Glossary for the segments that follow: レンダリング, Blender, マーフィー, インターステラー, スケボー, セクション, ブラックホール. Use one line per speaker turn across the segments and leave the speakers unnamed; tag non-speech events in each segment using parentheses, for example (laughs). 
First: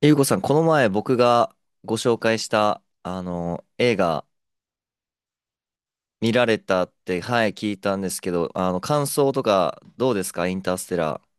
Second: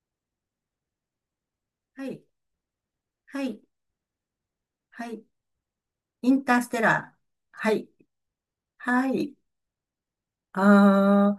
ゆうこさん、この前僕がご
は
紹
い。
介した、
はい。
映画
はい。イ
見
ン
られ
ターステ
たっ
ラー。
て、はい、聞
は
い
い。
たんですけど、感
は
想
い。
とかどうですかインターステラ
あ
ー？
あ、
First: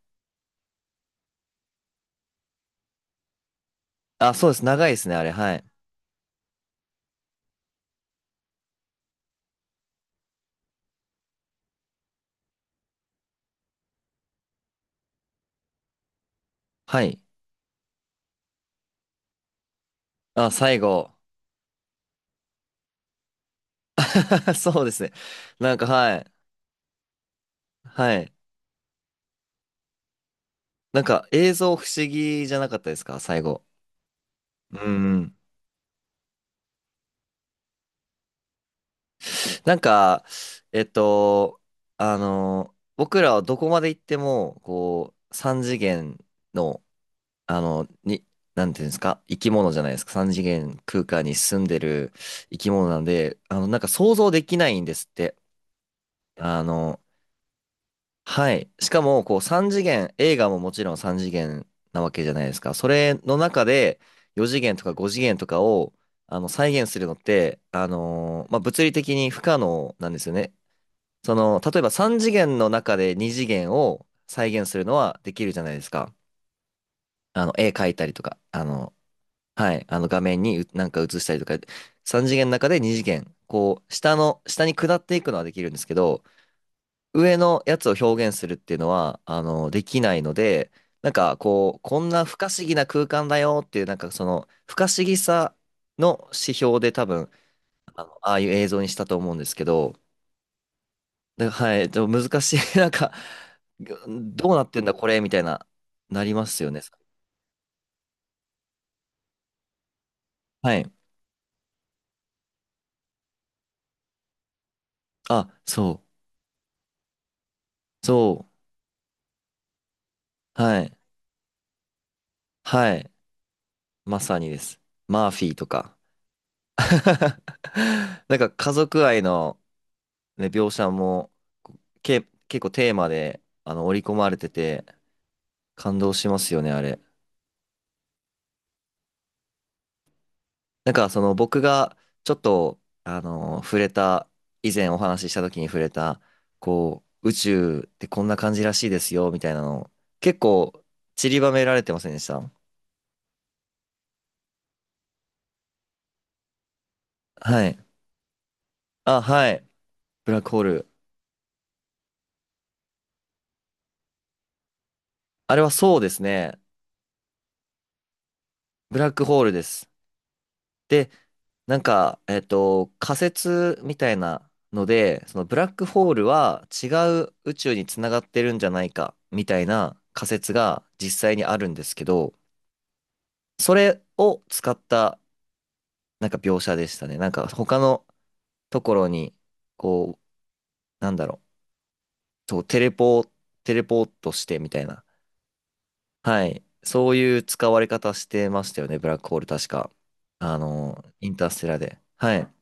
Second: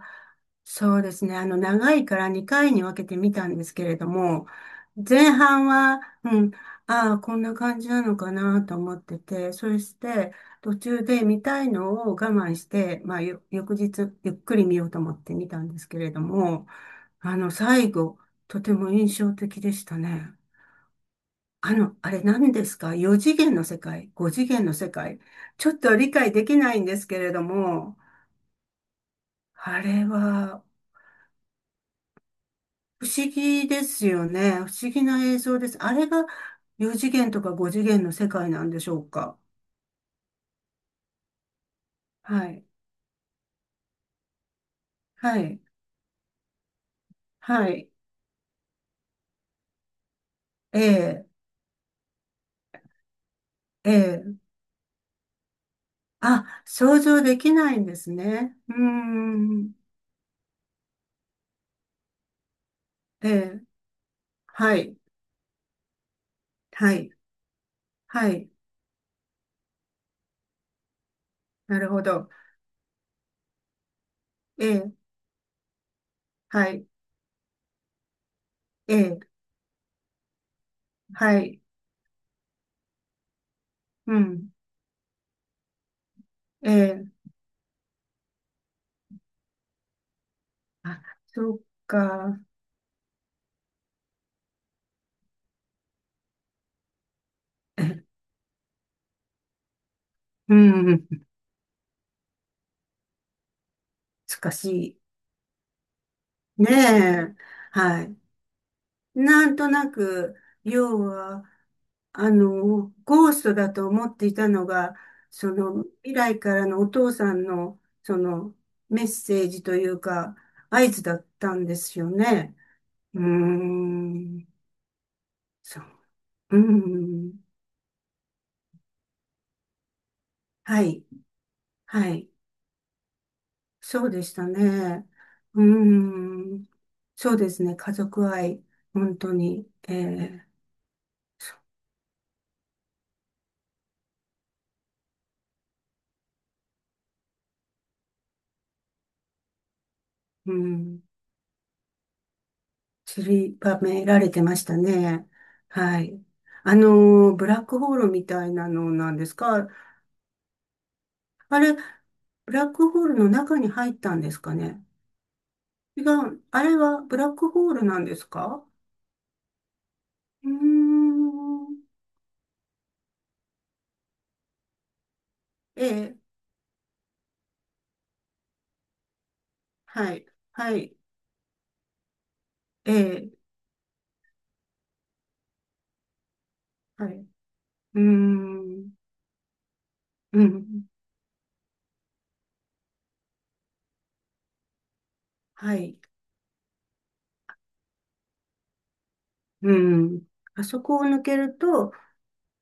そうですね。長いから2回に分けてみたんですけれど
あ、
も、
そうです。長いですね、あれ。
前
はい。
半は、うん、ああ、こんな感じなのかなと思ってて、そして、途中で見たいのを我慢して、まあ、翌日、ゆっくり見ようと思って見たんですけれども、
はい。
あの、最後、とても印象的でしたね。
あ、最後。
あの、あれ何ですか？ 4 次元の世界？ 5 次
(laughs)
元の
そう
世
ですね。
界、ちょ
なん
っ
か、
と理
はい。
解できないんですけれども、
はい。
あれは
なんか、映像不思議じゃなかったです
不
か
思
最後？
議ですよね。不
う
思議
んう
な
ん。
映像です。あれが4次元とか5次元の世界なんでしょうか？
なんか、えっと、
はい。
僕らはどこまで行っても、こう、
はい。
三次元の、あ
は
の、
い。
に、なんていうんですか、生き物じゃないですか。三次元
え
空間
え。
に住んでる生き物なんで、なんか
え
想像
え。
できないんですって。あ
あ、想
の、
像できないんです
は
ね。
い。
うー
しかも、こう、三
ん。
次元、映画ももちろん三次元なわけじゃないですか。それ
え
の
え。
中で、4次
は
元とか
い。
5次元とかを、再現
は
する
い。
のって、あ
は
の
い。
ーまあ、物理的に不可能なんですよね。その、例
な
え
る
ば
ほ
三
ど。
次元の中で二次元を再
え
現する
え。
のはできるじゃないですか。
はい。
絵描いたりとか、
ええ。
はい、画面にうなんか映した
は
りとか、
い。
3次元の中で2次元、こう、下
う
の、
ん。
下に下っていくのはできるんですけど、
ええ。
上のやつを表現するっていうのは、できないので、
あ、
なんか
そう
こう、こんな不
か。
可思議な空間だよっていう、なんかその、不可思議さの指標で多分、
(laughs) え、
ああいう映像にしたと思うんですけど、
うん、
で、はい、でも難しい、(laughs) なんか、ど
難
うなってんだ
し
これみたいな、なります
い。ね
よね。
え。はい。なんとなく、
はい。
要は、あの、ゴーストだと思っていたのが、
あ、
その、
そ
未来からのお父さんの、
う、
そ
そ
の、メッセージというか、
う、は
合
い、
図だったんですよね。
はい。
うー
まさ
ん、
にです。マーフィーと
そう。
か。
う
(laughs)
ん、
なんか家族愛の、ね、描
は
写
い、
も
は
け
い。
結構テーマで織
そ
り
う
込
で
ま
し
れ
た
てて
ね。う
感動します
ー
よ
ん。
ね、あれ。
そうですね。家族愛、本当に、ええ、
なんかその僕がちょっと触れた、以前お話しした時に触れた、こう宇宙ってこんな感じらしいですよみたいなの結
う
構
ん、
散りばめられてませんでした？
散りばめられてましたね。はい。あのー、ブラッ
は
ク
い。
ホールみたいなのなん
あ、
です
はい。
か？
ブラックホール。
あれ、ブラックホールの中に入ったんですかね？
あれはそう
違
です
う。
ね。
あれはブラックホールなんですか？
ブラックホールです。
うー
で、な
ん。
んか、仮説みたいなので、そのブラッ
え
クホー
え、
ルは違う宇宙につながってるんじゃないかみたいな
はい。
仮説
は
が
い。
実際にあるんですけど、
ええ、
それを使ったなんか描写でした
はい。
ね。なんか他
うー
のと
ん。
ころに、こ
う
う、
ん。
なんだろう、そう、テレポートしてみたいな。
はい。
はい。そういう使われ方してましたよね、ブラックホール確
う
か。
ん。あそこを抜
イン
け
ター
る
ステラ
と、
で。はい。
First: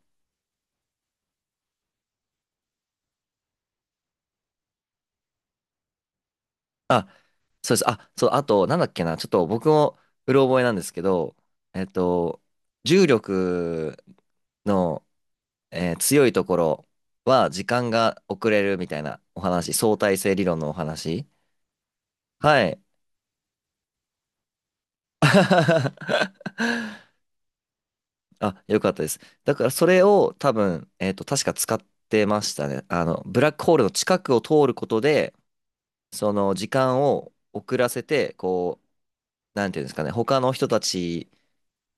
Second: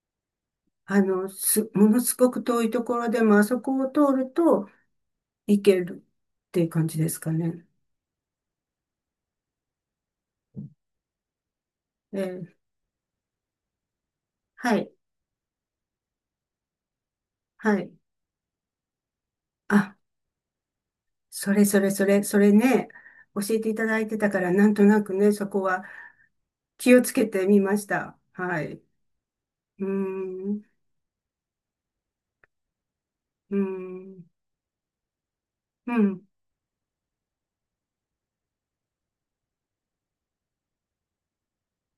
あの、す、ものすごく遠いところでも、あそこを通ると行けるっていう感じ
あ
ですかね。
そうです。あ、そう、あと、なんだっけな、ちょっと僕もうろ覚えなんですけど、えっ
え
と、
ー、
重力
はい、
の、強いところは時
は
間
い。
が遅れるみたいなお話、
あ、
相対性理論のお話。
それそれそれ、それ
はい。
ね、教えていただいてたから、なんとなくね、そこは気
(laughs)
をつけてみました。
あ、
はい。
よ
う
かったです。だから
ー
それを多
ん、
分、確か使ってましたね。ブラッ
うー
クホールの近
ん、
くを通ることで、
うん、
その時間を遅らせて、こう、なんていうんですかね、他の人たち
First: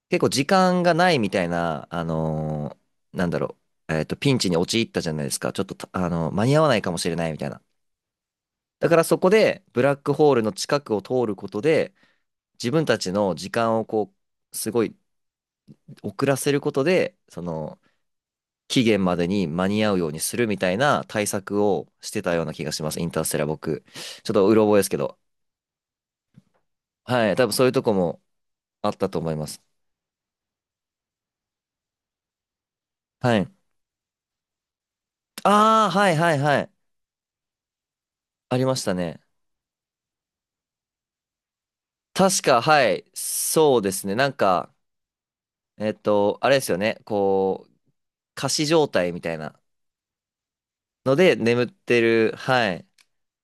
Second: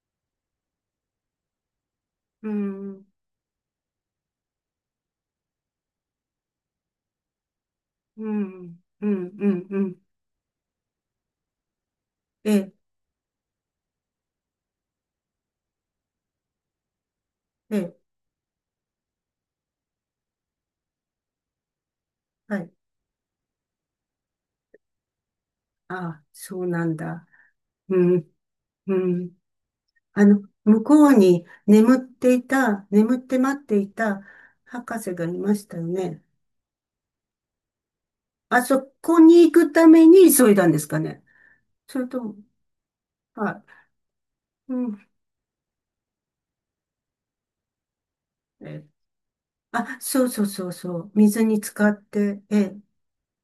結構時間がないみたいな、
う
ー
ん、うん、
なんだろピンチに陥ったじゃないですか。ちょっとた、間に合わないかもしれないみたいな。
うん、
だから
う
そこ
ん、
で、
う
ブラッ
ん。
クホールの近くを通ることで、自
え
分たちの時間をこう、すごい遅らせることで、その、
え、
期限までに間に合うようにするみたいな対策をしてたような
は
気
い。
がします。インターステラー僕。ちょっとうろ覚えですけど。
あ、そうなんだ。
はい。多分そういうとこ
う
も
ん、
あ
う
ったと思い
ん。
ます。
あの、向こうに眠っていた、眠っ
は
て
い。
待っていた博士がいましたよ
ああ、はい
ね。
はいはい。あ
あ
りま
そ
したね。
こに行くために急いだんですかね。それとも、
確か、はい。そう
は
ですね。なん
い。
か、
うん。
あれですよね。こう、仮死
え、
状態みたいな
あ、そうそうそうそう。
ので
水に
眠っ
浸か
て
っ
る。
て、え
は
え、
い。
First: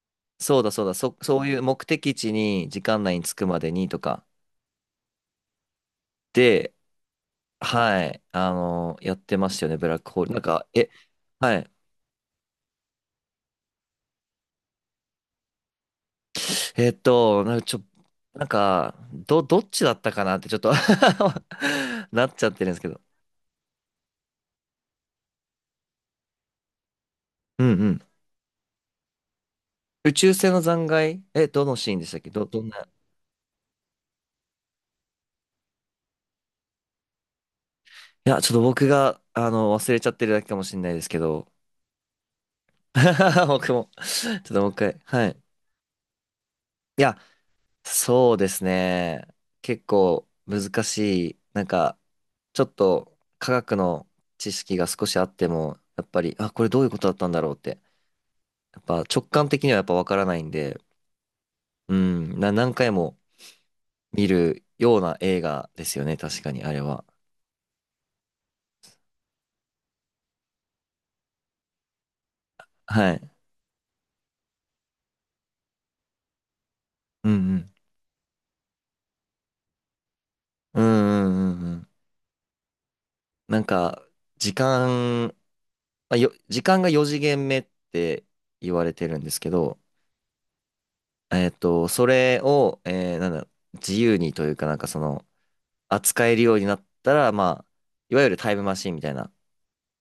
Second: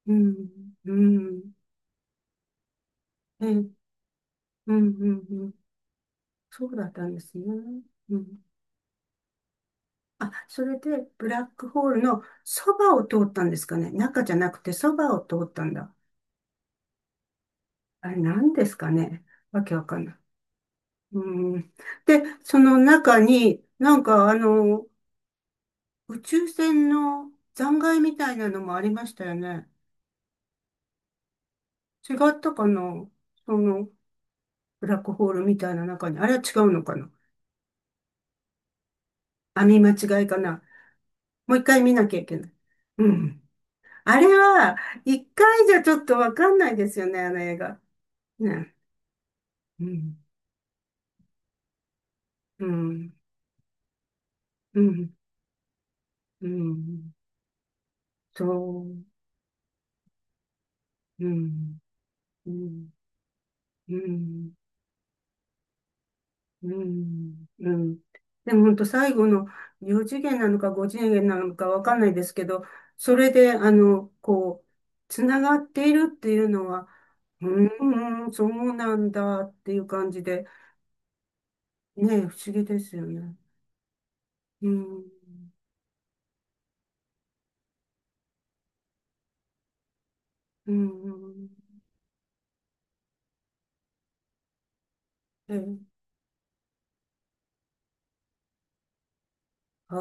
うん、
そうだそう
う
だ。そう
ん、
いう目的地に時間内に着く
ええ、う
まで
ん、
にとか
うん、うん。そ
で、
うだったんですね。
は
う
い。
ん。
やってましたよね。ブラックホー
あ、
ル。なん
そ
か、
れ
え、
で、ブラッ
は
ク
い。
ホールのそばを通ったんですかね。中じゃなくてそばを通ったんだ。
なんかちょ、
あれ、
なん
何ですか
か、
ね。
ど
わ
っ
け
ち
わ
だ
か
っ
ん
た
ない。
かなってちょっと
うん、
(laughs)
で、
なっちゃっ
そ
てるんで
の
すけど。
中に、なんかあの、宇宙船の
う
残
んう
骸
ん。
みたいなのもありましたよね。
宇宙船の残骸え、どのシーンでし
違
たっけ？
った
ど
か
ん
な、
な
その、ブラックホールみたいな中に。あれは違うのかな？
いや、ちょっと僕が、
網間
忘れちゃっ
違
て
い
る
か
だけか
な？
もしれないですけど。
もう一回見なきゃいけない。うん。
(laughs) 僕も。
あれ
ちょっともう一
は、
回。は
一
い。
回じゃちょっとわかんないですよね、あの映画。
そうです
ね。
ね。結
うん。
構難しい。なんか、ちょ
う
っ
ん。
と科学の知識
う
が少し
ん。
あっても、やっぱり、
う
あ、これどういうこと
ん。
だったんだろうって。
そ
やっぱ
う。
直感的にはやっぱわからないんで、
うん。
うん、
う
何
ん。
回も
う
見
ん。
るような映画ですよね。確かに、
う
あれは。
ん、うん。でも本当最後の4次元なのか5次元なのかわかんないですけど、
は
そ
い。
れで、あの、こう、つながっているっていうのは、
うんう
う
ん。
ーん、そうなんだっていう感じで、
うんうんうんうん。
ねえ、不思議ですよね。
なんか、時
うん、
間まあ、よ、時間が4次元目って言われてるんですけど、
うん、
それを、えーなんだ、自由にというかなんかその、
ええ、
扱えるようになったら、まあ、いわゆるタイムマシンみたいな、
ああ、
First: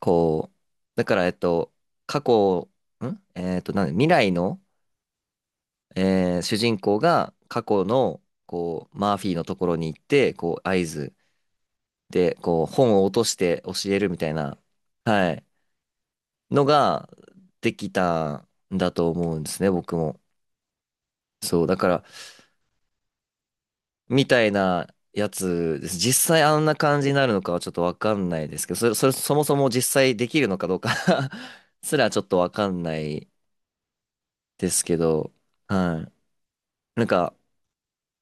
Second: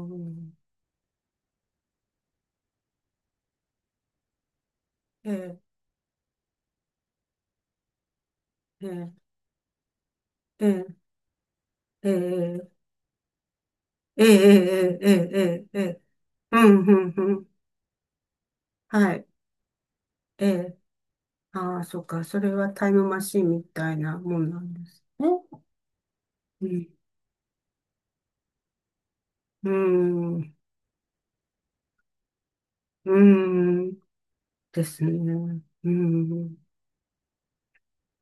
こう、だから、過去、んえっと、なんだ未来の、
ええ、
主人公が過去の、
え
こう、
え、
マーフィーのところに行って、こ
え
う、合
え、
図
え
で、こう、
え、
本を落として教えるみ
え
た
え、
いな、
ええ、え
はい、
え、ええ、う
の
ん、う
が
ん、うん、
できたんだと
はい、
思うんですね、僕も。
ええ。
そう、だ
ああ、
か
そ
ら、
っか。それはタイムマシンみたいな
み
も
た
ん
い
なんで
な
す
や
ね。
つです。実際あん
う
な
ん。
感じになるのかはちょっとわかんないですけど、そもそ
う
も実際できる
ん。
のかどうか (laughs) すらちょっとわかんな
う
い
ん。
です
で
け
すね。
ど、
う
はい。
ん。
なんか、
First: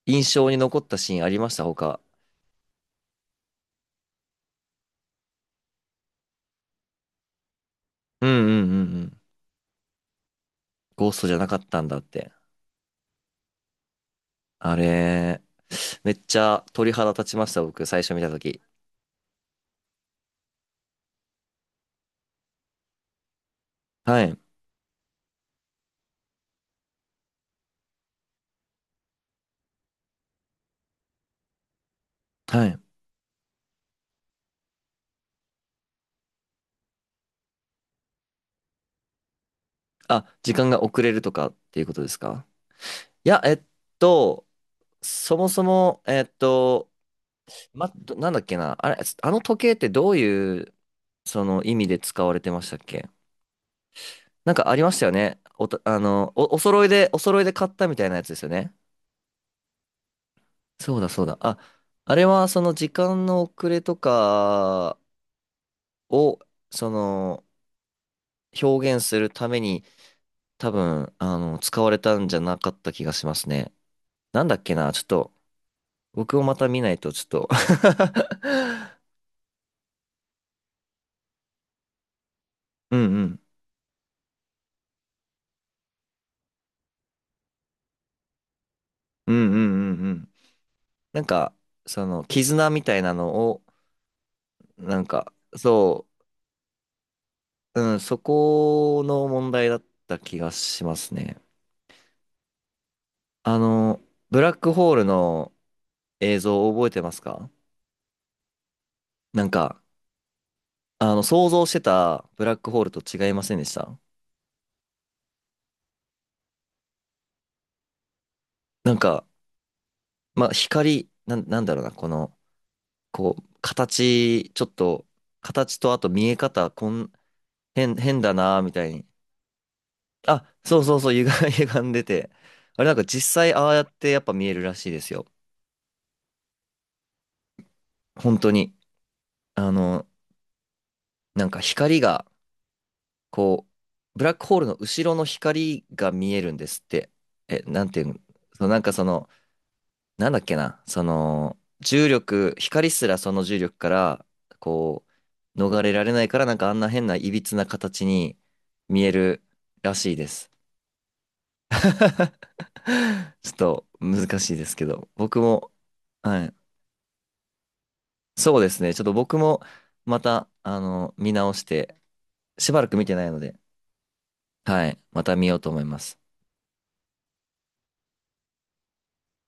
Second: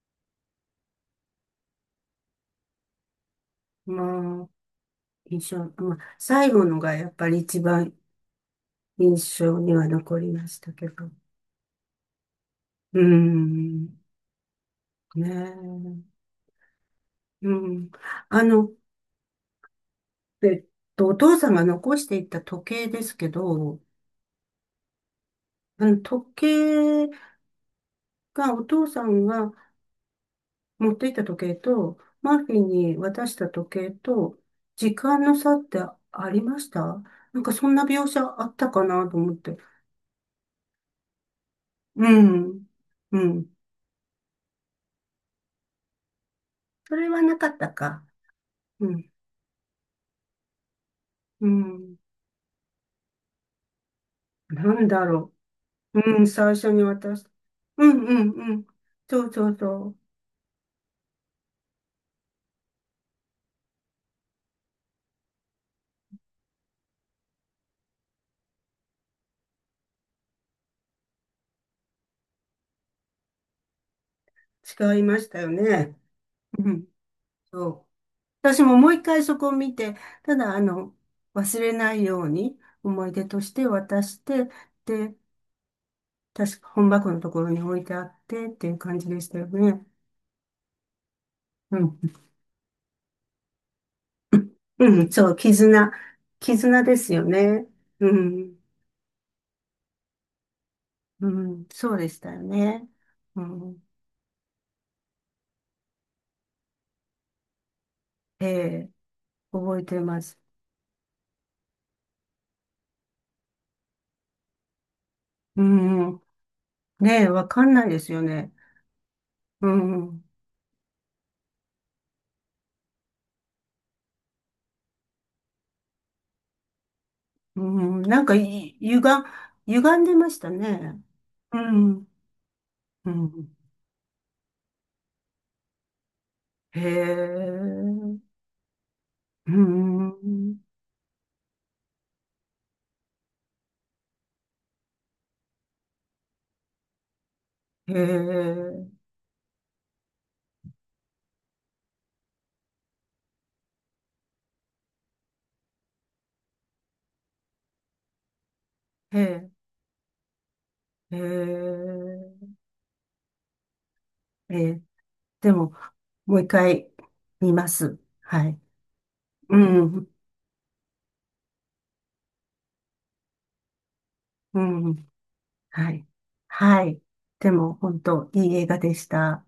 印象に残ったシーンありました他？
まあ、印象、まあ、最後のがやっぱり一番
うんうんうんう
印
ん。
象には残りましたけ
ゴ
ど。
ーストじゃなかったんだって。
うん。
あ
ね
れ、めっ
え。
ちゃ鳥肌立ちま
う
した、僕、
ん。
最初見たと
あ
き。
の、えっと、お父さんが残していった時計ですけど、
はい。
あの、時計がお父さんが持っていった時計と、マーフィ
は
ー
い。
に渡した時計と、時間の差ってありました？なんかそんな描写あったかなと思って。
あ、時間が遅れるとかっていうことで
う
すか？
ん。う
いや、
ん。
と、そもそも、
それはなかったか。
なんだっけな、あ
う
れ、
ん。
あの時計ってどういう、そ
う
の意味
ん。
で使われてましたっけ？なんか
な
あり
ん
まし
だ
たよ
ろ
ね。
う。うん。最
お
初に
揃いで、
渡
お
した。
揃いで買っ
う
たみ
ん
たい
う
なやつ
ん
ですよ
うん。
ね。
そうそうそ
そうだそうだ。あ、あれはその時間の遅れとかを、その、表現するために、多分、使われたんじゃなかった気がしますね。なんだっけな、
う。違
ち
い
ょっ
まし
と、
たよね。
僕をまた
う
見
ん。
ないと、ちょっと
そ
(laughs)
う。私ももう一回そこを見て、ただあの、忘れないように
う
思い
んう
出
ん。
として渡して、で、確か本箱のところに置いてあってっていう感じでし
うん
たよ
う
ね。
んうんうん。なんか、
うん。
その、絆みたいなのを、な
う
ん
ん、そ
か、
う、絆。
そ
絆ですよね。
う、うん、
う
そ
ん。
この問題だった気がします
う
ね。
ん、そうでしたよね。う
あ
ん。
の、ブラックホールの映像を覚えてますか？
ええ、
なん
覚
か、
えてます。
想像してたブラックホールと違いませんでした？
うん。ねえ、わかんないですよね。
なんか、
うん。
まあ、光、なんだろうな、この、こう、形、ちょっと、形とあと見え方、
うん、
変
なん
だ
か
な、み
い、
たい
歪、
に
歪んでました
あ、そうそう
ね。
そう、(laughs)
う
歪んで
ん。
て。あれなんか
う
実際
ん。
ああやってやっぱ見えるらしいですよ。
へえ。
本当に。
う
あの、
ん。
なんか光が、こう、ブラックホールの後ろの光が見えるんですって。え、なん
へ
ていうの、そうなんか
え。
その、なんだっけな、その、重力、光すらその重力から、こう、逃れられないから、なんかあんな変な歪な形に見え
へ
る
え。
らしいです。
へえ。
(laughs) ちょっと難しい
へ
です
え、
けど、僕
で
も、
も、もう
は
一
い、
回見ます。は
そ
い。
うですね。ちょっと僕
う
も
ん、
また、見直して、しばらく見てないので、
う
はい、
ん、
また見ようと思い
は
ま
い。
す。
はい。でも、本当いい映画でした。